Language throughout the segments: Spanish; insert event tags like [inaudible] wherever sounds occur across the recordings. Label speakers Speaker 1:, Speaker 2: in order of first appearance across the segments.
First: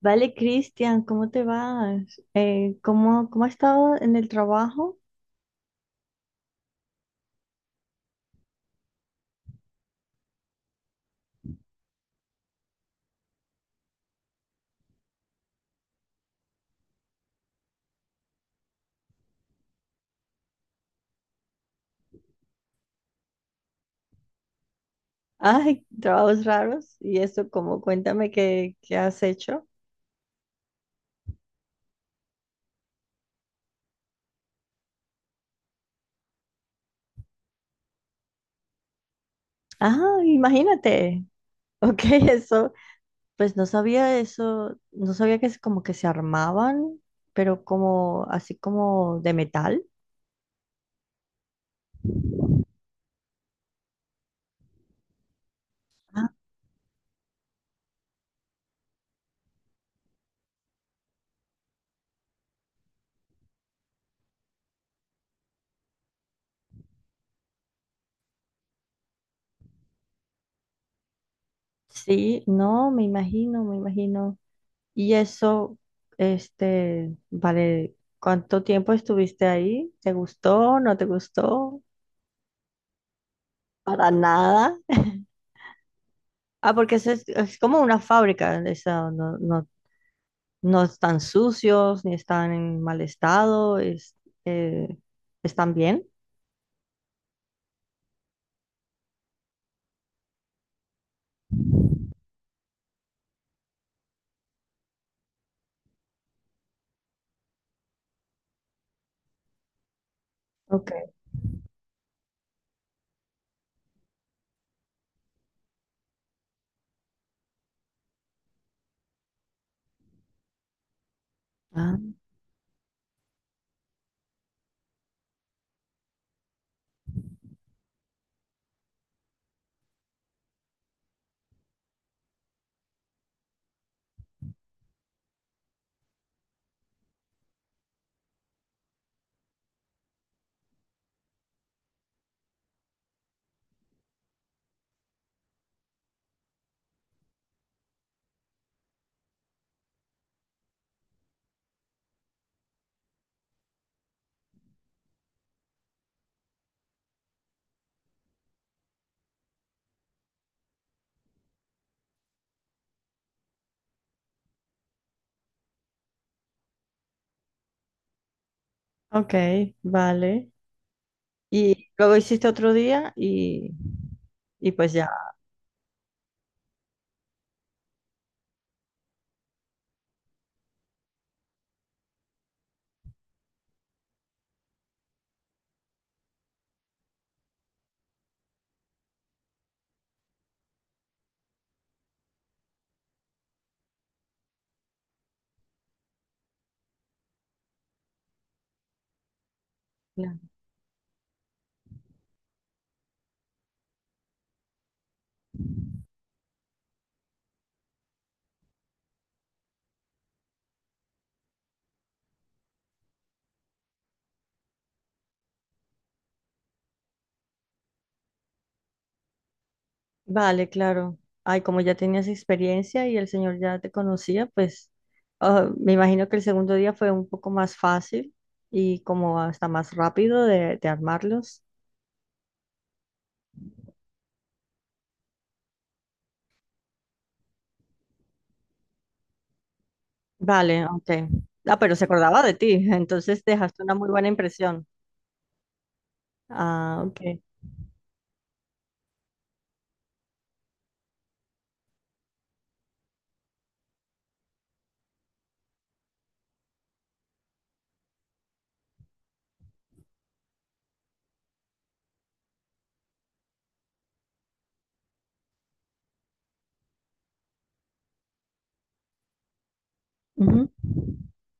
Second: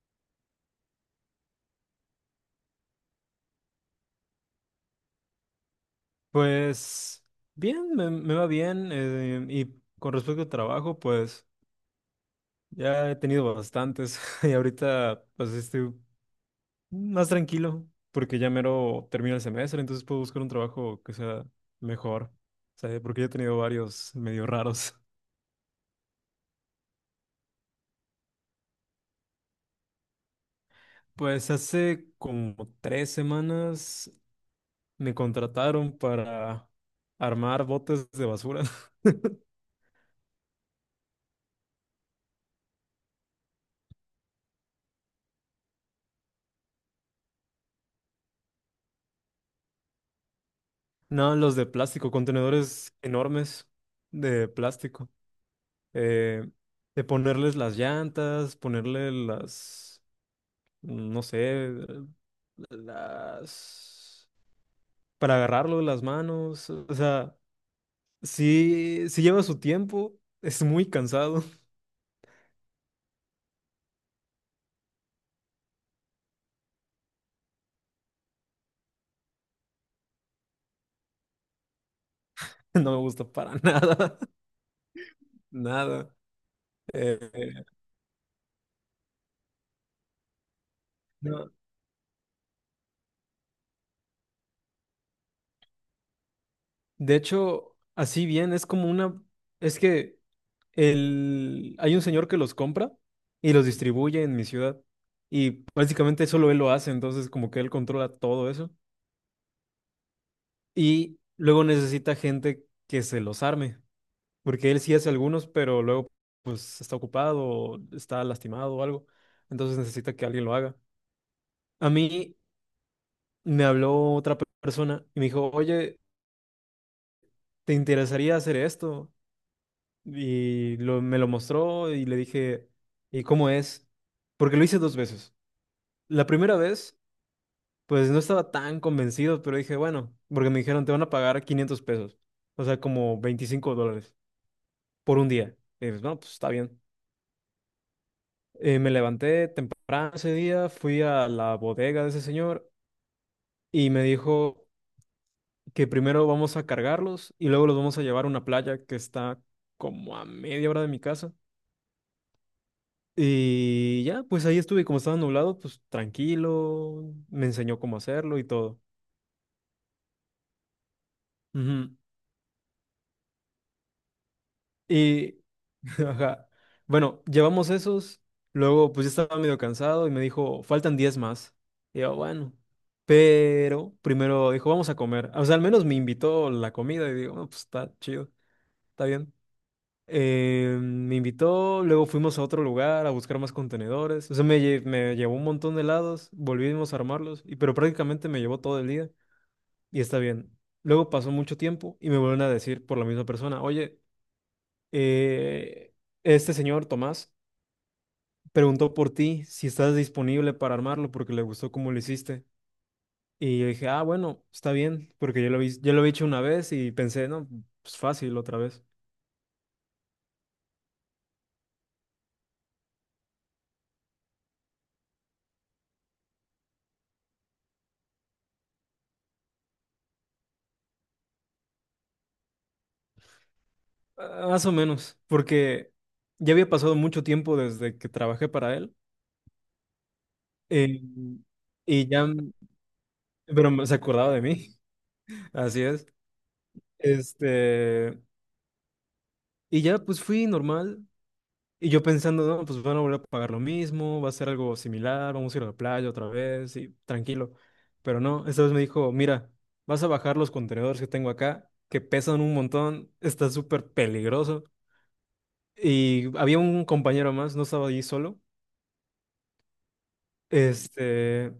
Speaker 1: Vale, Cristian, ¿cómo te vas? ¿Cómo has estado en el trabajo?
Speaker 2: Pues bien, me va bien. Y con respecto al trabajo, pues ya he tenido bastantes [laughs] y ahorita pues estoy más tranquilo porque ya mero termina el semestre, entonces puedo buscar un trabajo que sea mejor. O sea, porque ya he tenido varios medio raros. [laughs]
Speaker 1: [laughs] Ay, trabajos raros. ¿Y eso cómo? Cuéntame qué has hecho.
Speaker 2: Pues hace como 3 semanas me contrataron para armar botes de basura. [laughs]
Speaker 1: Ah, imagínate. Ok, [laughs] eso. Pues no sabía eso. No sabía que es como que se armaban, pero como así como de metal.
Speaker 2: No, los de plástico, contenedores enormes de plástico.
Speaker 1: Ah,
Speaker 2: eh, de ponerles las llantas, ponerle las, no sé, las, para agarrarlo de las manos, o sea, sí, sí lleva su tiempo, es muy cansado,
Speaker 1: sí, no, me imagino, me imagino. Y eso, este, vale, ¿cuánto tiempo estuviste ahí? ¿Te gustó? ¿No te gustó?
Speaker 2: [laughs] no me gusta para
Speaker 1: Para
Speaker 2: nada,
Speaker 1: nada.
Speaker 2: [laughs] nada.
Speaker 1: Ah, porque eso es
Speaker 2: Eh,
Speaker 1: como una fábrica, esa, no, no, no están
Speaker 2: no,
Speaker 1: sucios ni están en mal estado, es, eh, están bien.
Speaker 2: de hecho, así bien, es como una, es que el, hay un señor que los compra y los distribuye en mi ciudad y básicamente solo él lo hace, entonces como que él controla todo eso.
Speaker 1: Ok.
Speaker 2: Y luego necesita gente que se los arme, porque él sí hace algunos, pero luego pues está ocupado, o está lastimado o algo, entonces necesita que alguien lo haga. A
Speaker 1: Ah,
Speaker 2: mí me habló otra persona y me dijo, oye, ¿te interesaría hacer esto? Y me lo mostró y le dije, ¿y cómo es? Porque lo hice dos veces. La primera vez, pues no estaba tan convencido, pero dije, bueno, porque me dijeron, te van a pagar 500 pesos, o sea, como $25. Por un día. Y pues, no, pues está bien. Me levanté temprano ese día, fui a la bodega de ese señor y me dijo que primero vamos a cargarlos y luego los vamos a llevar a una playa que está como a media hora de mi casa. Y ya, pues ahí estuve, como estaba nublado, pues tranquilo, me enseñó cómo hacerlo y todo.
Speaker 1: ok, vale. Y
Speaker 2: Ujú.
Speaker 1: luego hiciste otro día y pues ya.
Speaker 2: Y, [laughs] ajá, bueno, llevamos esos, luego pues ya estaba medio cansado y me dijo, faltan 10 más. Y yo, bueno, pero primero dijo, vamos a comer. O sea, al menos me invitó la comida y digo, "Ah, pues está chido, está bien." Me invitó, luego fuimos a otro lugar a buscar más contenedores. O sea, me llevó un montón de helados, volvimos a armarlos, y, pero prácticamente me llevó todo el día y está
Speaker 1: Claro.
Speaker 2: bien. Luego pasó mucho tiempo y me vuelven a decir por la misma persona, oye, eh, este señor, Tomás, preguntó por ti si estás disponible para armarlo porque le gustó cómo lo hiciste. Y yo dije, ah, bueno, está bien, porque yo lo he hecho una vez y pensé, no, pues fácil otra vez.
Speaker 1: Vale, claro. Ay, como ya tenías experiencia y el señor ya te conocía, pues me imagino que el segundo día fue un poco más fácil y como hasta más rápido de armarlos.
Speaker 2: Ah, más o menos, porque ya había pasado mucho tiempo desde que trabajé para él
Speaker 1: Vale,
Speaker 2: eh,
Speaker 1: ok. Ah, pero se
Speaker 2: y ya,
Speaker 1: acordaba de ti, entonces dejaste
Speaker 2: pero
Speaker 1: una
Speaker 2: se
Speaker 1: muy buena
Speaker 2: acordaba de mí,
Speaker 1: impresión.
Speaker 2: [laughs] así es.
Speaker 1: Ah, ok.
Speaker 2: Este, y ya pues fui normal, y yo pensando, no, pues van a volver a pagar lo mismo, va a ser algo similar, vamos a ir a la playa otra vez y tranquilo. Pero no, esta vez me dijo, mira, vas a bajar los contenedores que tengo acá, que pesan un montón, está súper peligroso. Y había un compañero más, no estaba allí solo,
Speaker 1: Ujú.
Speaker 2: este,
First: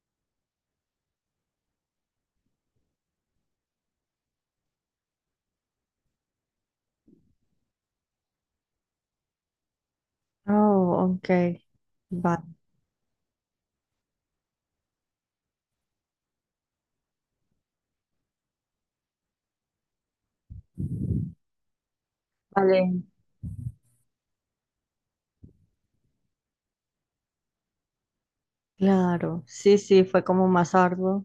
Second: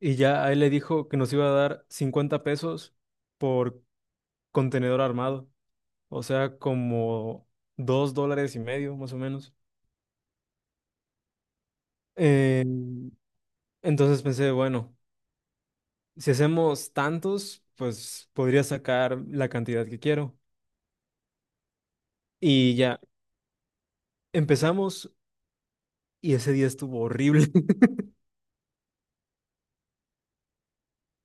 Speaker 2: y ya a él le dijo que nos iba a dar 50 pesos por contenedor armado, o sea, como $2.50, más o menos.
Speaker 1: Oh, ok. Va-
Speaker 2: Eh, entonces pensé, bueno. Si hacemos tantos, pues podría sacar la cantidad que quiero. Y ya,
Speaker 1: Vale.
Speaker 2: empezamos y ese día estuvo horrible. [laughs]
Speaker 1: Claro, sí, sí, fue como más arduo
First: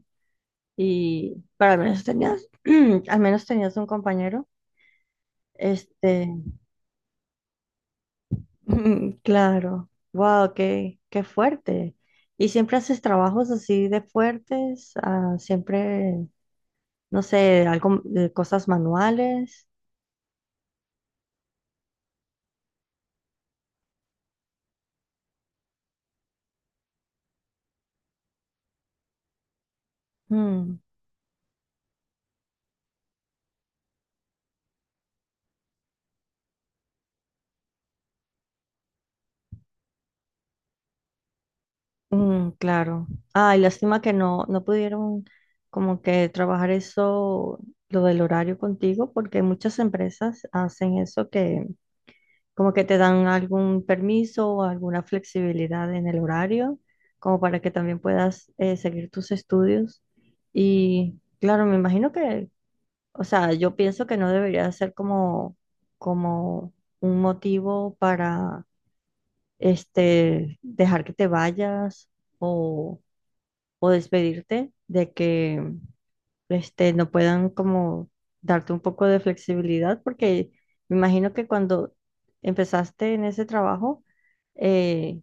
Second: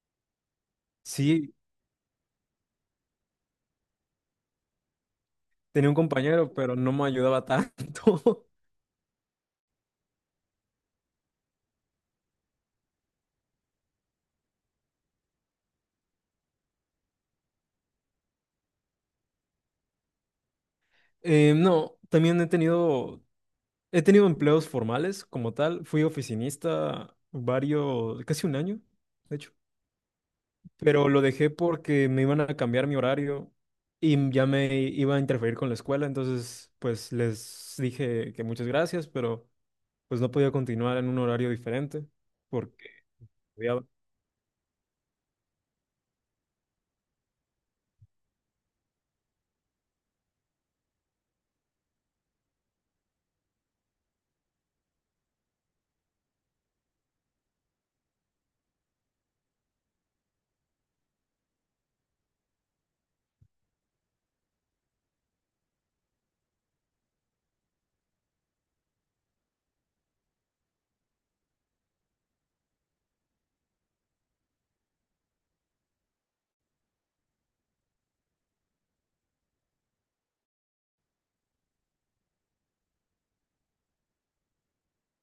Speaker 1: y
Speaker 2: Sí,
Speaker 1: pero al menos tenías, [clears throat] al menos tenías un compañero.
Speaker 2: tenía un
Speaker 1: Este,
Speaker 2: compañero, pero no me ayudaba tanto. [laughs]
Speaker 1: [laughs] claro, wow, qué fuerte. ¿Y siempre haces trabajos así de fuertes? Ah, siempre, no sé, algo, de cosas manuales.
Speaker 2: No, también he tenido, empleos formales como tal. Fui oficinista varios, casi un año, de hecho.
Speaker 1: Mm.
Speaker 2: Pero lo dejé porque me iban a cambiar mi horario y ya me iba a interferir con la escuela. Entonces, pues les dije que muchas gracias, pero pues no podía continuar en un horario diferente
Speaker 1: Mm,
Speaker 2: porque
Speaker 1: claro. Ay,
Speaker 2: había...
Speaker 1: lástima que no pudieron como que trabajar eso, lo del horario contigo, porque muchas empresas hacen eso que como que te dan algún permiso o alguna flexibilidad en el horario, como para que también puedas seguir tus estudios. Y claro, me imagino que, o sea, yo pienso que no debería ser como un motivo para este, dejar que te vayas o o despedirte de que este, no puedan como darte un poco de flexibilidad, porque me imagino que cuando empezaste en ese trabajo, eh,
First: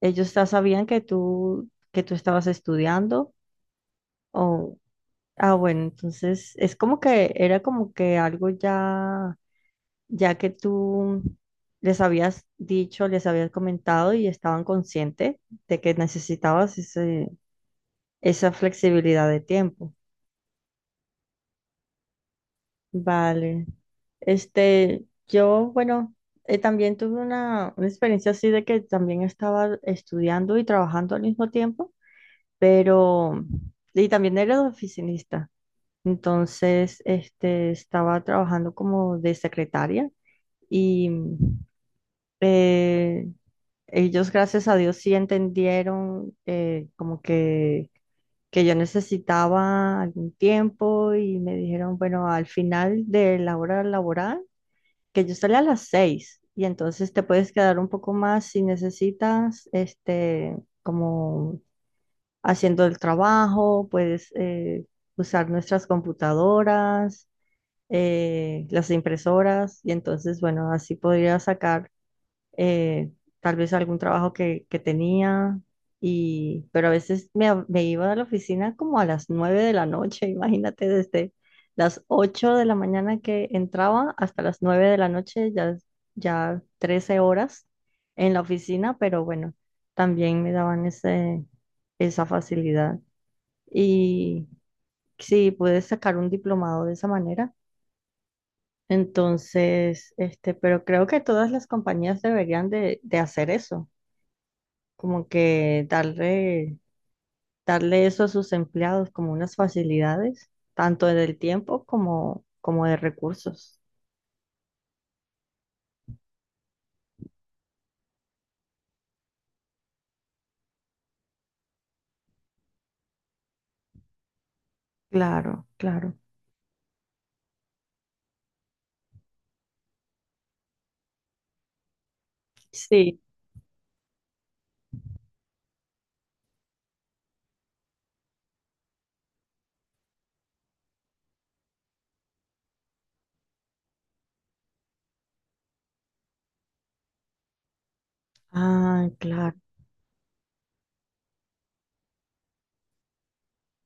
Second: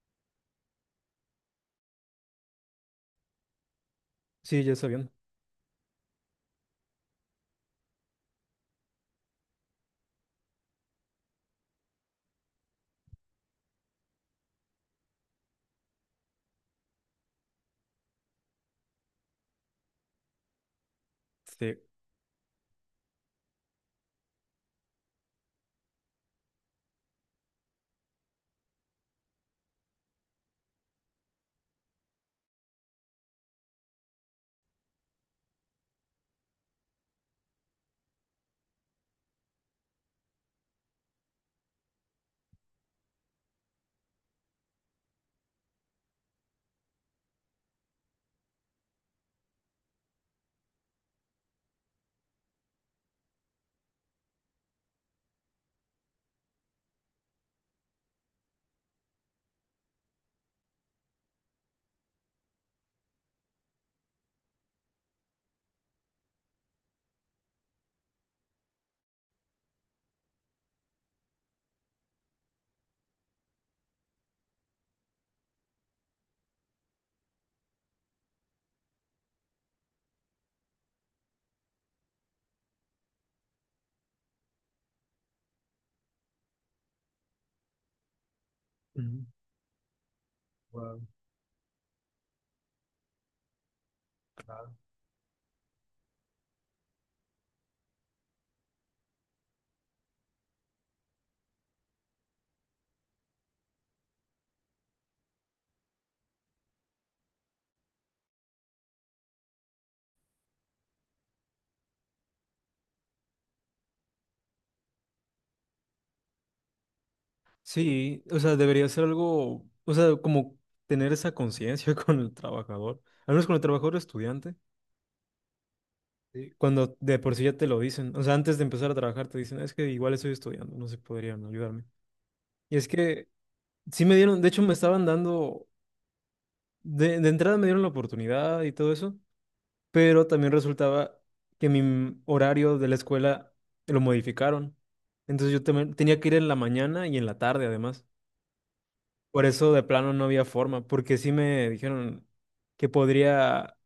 Speaker 1: ellos ya sabían que tú estabas estudiando
Speaker 2: Sí, ya
Speaker 1: o,
Speaker 2: está bien.
Speaker 1: bueno, entonces es como que era como que algo ya que tú les habías dicho, les habías comentado y estaban conscientes de que necesitabas esa flexibilidad de tiempo.
Speaker 2: Sí.
Speaker 1: Vale. Este, yo, bueno, también tuve una experiencia así de que también estaba estudiando y trabajando al mismo tiempo, pero, y también era de oficinista. Entonces, este, estaba trabajando como de secretaria y eh, ellos, gracias a Dios, sí entendieron como que yo necesitaba algún tiempo y me dijeron, bueno, al final de la hora laboral, que yo salí a las 6 y entonces te puedes quedar un poco más si necesitas, este, como haciendo el trabajo, puedes usar nuestras computadoras, las impresoras y entonces, bueno, así podría sacar eh, tal vez algún trabajo que tenía, y, pero a veces me iba a la oficina como a las 9 de la noche, [laughs] imagínate, desde las 8 de la mañana que entraba hasta las 9 de la noche, ya 13 horas en la oficina, pero
Speaker 2: Ujú.
Speaker 1: bueno, también me daban
Speaker 2: Wow.
Speaker 1: esa facilidad. Y sí, pude sacar un diplomado de esa manera. Entonces, este, pero creo que todas las compañías deberían de hacer eso como que darle eso a sus empleados como unas facilidades, tanto del tiempo como, como de recursos.
Speaker 2: Sí, o sea, debería ser algo, o sea, como tener esa conciencia [laughs] con el trabajador, al menos con el trabajador estudiante.
Speaker 1: Claro, claro.
Speaker 2: Sí. Cuando de por sí ya te lo dicen, o sea, antes de empezar a trabajar te dicen, es que igual estoy estudiando, no se podrían ayudarme. Y es
Speaker 1: Sí.
Speaker 2: que sí me dieron, de hecho me estaban dando, de entrada me dieron la oportunidad y todo eso, pero también resultaba que mi horario de la escuela lo modificaron. Entonces yo también tenía que ir en la mañana y en la tarde además.
Speaker 1: Ah,
Speaker 2: Por
Speaker 1: claro.
Speaker 2: eso de plano no había forma, porque sí me dijeron que podría,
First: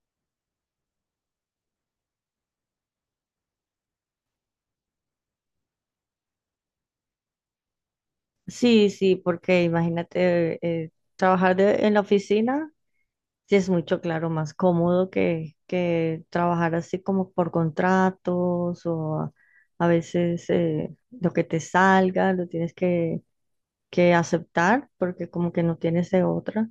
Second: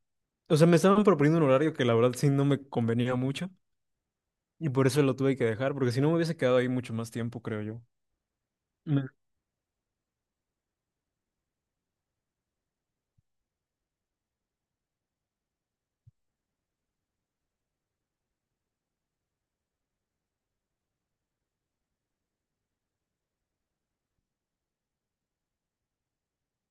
Speaker 2: o sea, me estaban proponiendo un horario que la verdad sí no me convenía mucho y por eso lo tuve que dejar, porque si no me hubiese quedado ahí mucho más tiempo, creo yo.
Speaker 1: Sí,
Speaker 2: Me-
Speaker 1: sí, porque imagínate trabajar en la oficina, sí es mucho, claro, más cómodo que trabajar así como por contratos o a veces lo que te salga, lo tienes que aceptar porque como que no tienes de otra.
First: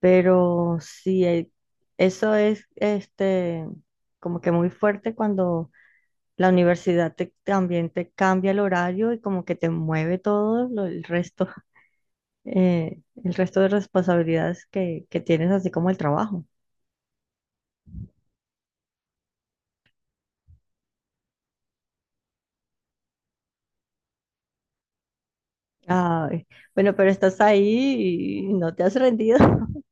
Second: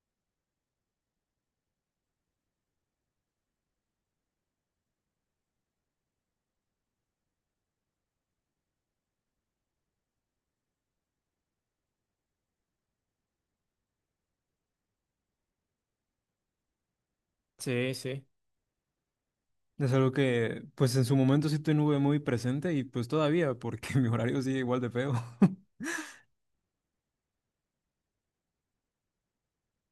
Speaker 1: Pero sí, eso es este, como que muy fuerte cuando la universidad también te cambia el horario y como que te mueve todo el resto, [laughs] el resto de responsabilidades que tienes, así como el trabajo.
Speaker 2: Sí, sí. Es algo que pues en su momento sí tuve muy presente y pues todavía, porque [laughs] mi horario sigue igual de feo. [laughs]
Speaker 1: Ay, bueno, pero estás ahí y no te has rendido. [laughs]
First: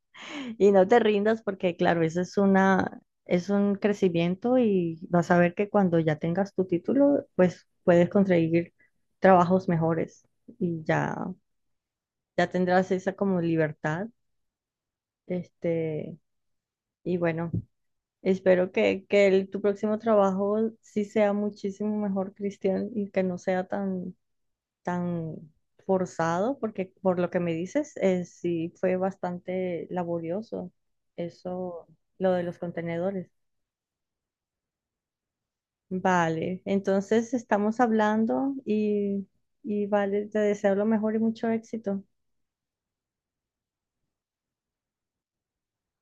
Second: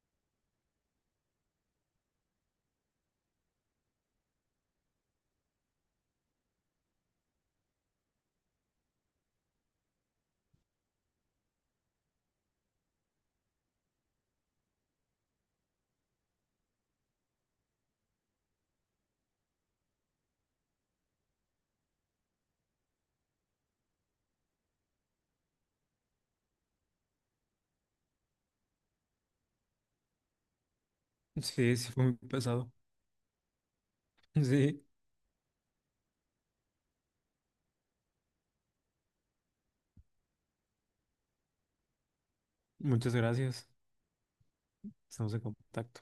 Speaker 1: Y no te rindas porque, claro, eso es es un crecimiento y vas a ver que cuando ya tengas tu título, pues puedes conseguir trabajos mejores y ya, ya tendrás esa como libertad. Este, y bueno, espero que tu próximo trabajo sí sea muchísimo mejor, Cristian, y que no sea tan, tan forzado, porque por lo que me dices, sí fue bastante laborioso
Speaker 2: Sí,
Speaker 1: eso,
Speaker 2: sí fue muy
Speaker 1: lo de los
Speaker 2: pesado.
Speaker 1: contenedores.
Speaker 2: Sí.
Speaker 1: Vale, entonces estamos hablando y vale, te deseo lo mejor y mucho éxito.
Speaker 2: Muchas gracias. Estamos en contacto.